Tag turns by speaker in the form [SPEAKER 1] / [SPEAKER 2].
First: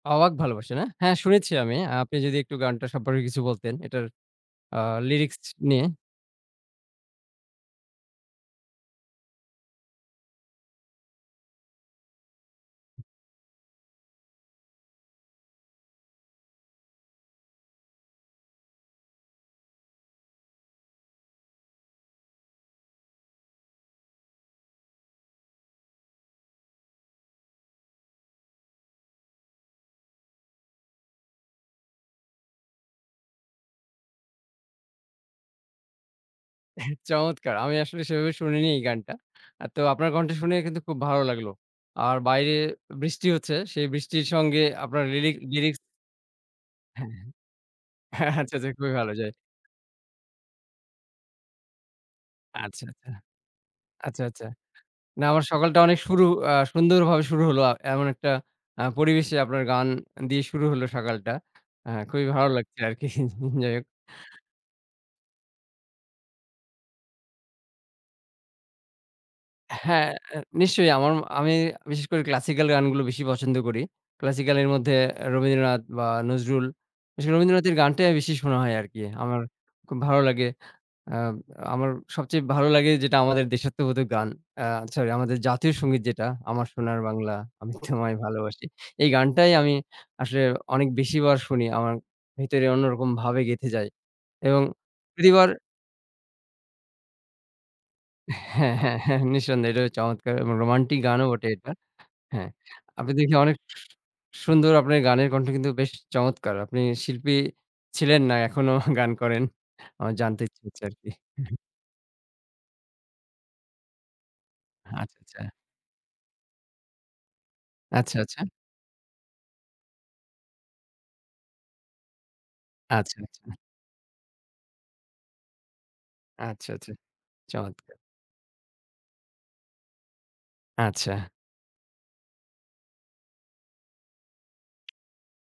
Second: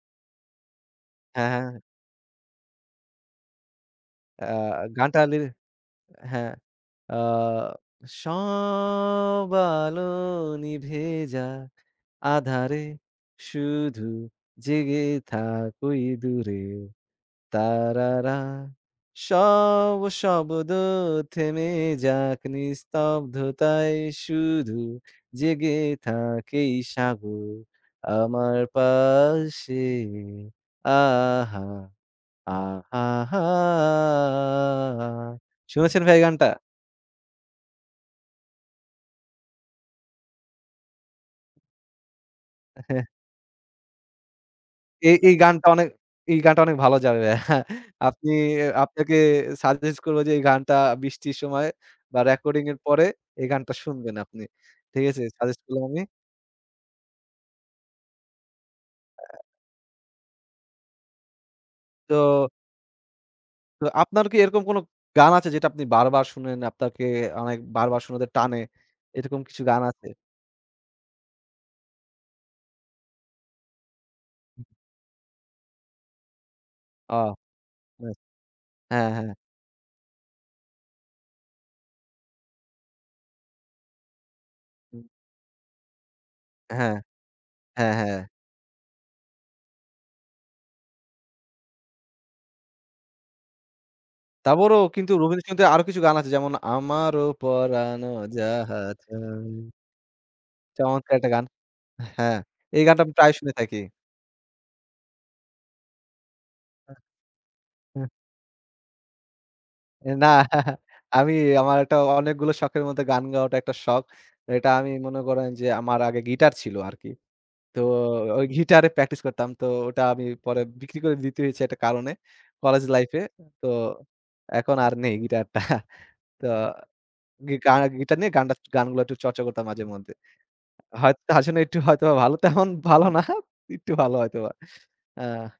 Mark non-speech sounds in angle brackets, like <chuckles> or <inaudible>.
[SPEAKER 1] অবাক ভালোবাসা, না? হ্যাঁ,
[SPEAKER 2] হ্যাঁ,
[SPEAKER 1] শুনেছি আমি।
[SPEAKER 2] হ্যাঁ।
[SPEAKER 1] আপনি যদি একটু গানটা সম্পর্কে কিছু বলতেন। এটার
[SPEAKER 2] আ
[SPEAKER 1] আ
[SPEAKER 2] গানটার
[SPEAKER 1] লিরিক্স
[SPEAKER 2] লিরিক
[SPEAKER 1] নিয়ে।
[SPEAKER 2] হ্যাঁ। আ সব আলো নিভে যাক আঁধারে, শুধু জেগে থাক, ওই দূরে। তারারা, সব শব্দ থেমে যাক, নিস্তব্ধতায় শুধু জেগে থাক। এই সাগর আমার পাশে। আহা! আহা হা শুনেছেন ভাই এই গানটা?
[SPEAKER 1] চমৎকার। আমি আসলে সেভাবে শুনিনি এই গানটা। তো আপনার কন্ঠে শুনে কিন্তু খুব ভালো লাগলো। আর বাইরে বৃষ্টি হচ্ছে, সেই বৃষ্টির সঙ্গে আপনার
[SPEAKER 2] এই,
[SPEAKER 1] লিরি
[SPEAKER 2] এই গানটা
[SPEAKER 1] লিরিক্স।
[SPEAKER 2] অনে এই গানটা অনেক ভালো
[SPEAKER 1] হ্যাঁ,
[SPEAKER 2] যাবে। <laughs> আপনি
[SPEAKER 1] হ্যাঁ। আচ্ছা, আচ্ছা, খুবই ভালো
[SPEAKER 2] আপনাকে
[SPEAKER 1] যায়।
[SPEAKER 2] সাজেস্ট করব যে এই গানটা বৃষ্টির সময়ে বা রেকর্ডিং-এর
[SPEAKER 1] আচ্ছা,
[SPEAKER 2] পরে
[SPEAKER 1] আচ্ছা।
[SPEAKER 2] এই গানটা শুনবেন
[SPEAKER 1] আচ্ছা,
[SPEAKER 2] আপনি।
[SPEAKER 1] আচ্ছা।
[SPEAKER 2] ঠিক আছে?
[SPEAKER 1] না, আমার
[SPEAKER 2] সাজেস্ট
[SPEAKER 1] সকালটা
[SPEAKER 2] করলাম
[SPEAKER 1] অনেক
[SPEAKER 2] আমি।
[SPEAKER 1] শুরু আ সুন্দরভাবে শুরু হলো। আ এমন একটা আ পরিবেশে
[SPEAKER 2] আ
[SPEAKER 1] আপনার গান দিয়ে শুরু হলো সকালটা। হ্যাঁ, খুবি
[SPEAKER 2] তো
[SPEAKER 1] ভালো লাগছে আরকি। <laughs> যাই হোক।
[SPEAKER 2] তো আপনার কী এরকম কোন গান আছে যেটা আপনি বারবার শোনেন, আপনাকে অনেক বারবার শোনাতে টানে, এরকম কিছু গান আছে?
[SPEAKER 1] হ্যাঁ। অ্যা নিশ্চয়ই। আমার আমি বিশেষ করে ক্লাসিকাল গানগুলো বেশি পছন্দ করি। ক্লাসিকাল এর মধ্যে রবীন্দ্রনাথ বা নজরুল।
[SPEAKER 2] ও।
[SPEAKER 1] বিশেষ রবীন্দ্রনাথের
[SPEAKER 2] অ্যা
[SPEAKER 1] গানটাই বেশি শোনা হয় আরকি।
[SPEAKER 2] হ্যাঁ, হ্যাঁ।
[SPEAKER 1] আমার খুব ভালো লাগে। আম আমার সবচেয়ে ভালো লাগে যেটা, আমাদের দেশাত্মবোধক গান, আ সরি, আমাদের জাতীয় সঙ্গীত যেটা "আমার
[SPEAKER 2] হ্যাঁ।
[SPEAKER 1] সোনার বাংলা, আমি
[SPEAKER 2] হ্যাঁ,
[SPEAKER 1] তোমায়
[SPEAKER 2] হ্যাঁ।
[SPEAKER 1] ভালোবাসি"। এই গানটাই আমি আসলে অনেক বেশিবার শুনি, আমার ভেতরে অন্যরকম ভাবে গেঁথে যায় এবং
[SPEAKER 2] তারপরও কিন্তু
[SPEAKER 1] প্রতিবার
[SPEAKER 2] রবীন্দ্রসঙ্গীতে আরও কিছু গান আছে, যেমন আমারও পরানো
[SPEAKER 1] হ্যাঁ,
[SPEAKER 2] যাহা
[SPEAKER 1] হ্যাঁ, হ্যাঁ,
[SPEAKER 2] চায়।
[SPEAKER 1] নিঃসন্দেহে এটাও চমৎকার এবং রোমান্টিক
[SPEAKER 2] চমৎকার
[SPEAKER 1] গানও
[SPEAKER 2] একটা গান।
[SPEAKER 1] বটে এটা।
[SPEAKER 2] হ্যাঁ,
[SPEAKER 1] হ্যাঁ,
[SPEAKER 2] এই গানটা
[SPEAKER 1] আপনি
[SPEAKER 2] আমি
[SPEAKER 1] দেখি
[SPEAKER 2] প্রায় শুনে
[SPEAKER 1] অনেক সু
[SPEAKER 2] থাকি।
[SPEAKER 1] সুন্দর, আপনার গানের কন্ঠ কিন্তু বেশ চমৎকার। আপনি শিল্পী ছিলেন? না এখনো গান করেন? আমার
[SPEAKER 2] না,
[SPEAKER 1] জানতে ইচ্ছা
[SPEAKER 2] <laughs>
[SPEAKER 1] হচ্ছে আরকি।
[SPEAKER 2] আমি
[SPEAKER 1] <chuckles>
[SPEAKER 2] আমার একটা অনেকগুলো শখের মধ্যে গান গাওয়াটা একটা শখ। এটা আমি
[SPEAKER 1] আচ্ছা,
[SPEAKER 2] মনে
[SPEAKER 1] আচ্ছা
[SPEAKER 2] করেন যে, আমার আগে গীটার ছিল আরকি। তো
[SPEAKER 1] আচ্ছা, আচ্ছা।
[SPEAKER 2] ওই গীটার-এ প্রাকটিস করতাম। তো ওটা আমি পরে বিক্রি করে দিতে হয়েছে একটা কারণে, কলেজ
[SPEAKER 1] আচ্ছা,
[SPEAKER 2] লাইফে।
[SPEAKER 1] আচ্ছা।
[SPEAKER 2] তো, এখন আর নেই গিটারটা। তো
[SPEAKER 1] আচ্ছা, আচ্ছা।
[SPEAKER 2] গীকার,
[SPEAKER 1] চমৎকার।
[SPEAKER 2] গীটার নিয়ে গানটা গানগুলো একটু চর্চা করতাম মাঝেমধ্যে। হয়তো
[SPEAKER 1] আচ্ছা।
[SPEAKER 2] আসলে একটু হয়তোবা ভালো তেমন ভালো না, একটু ভালো হয়তোবা। আ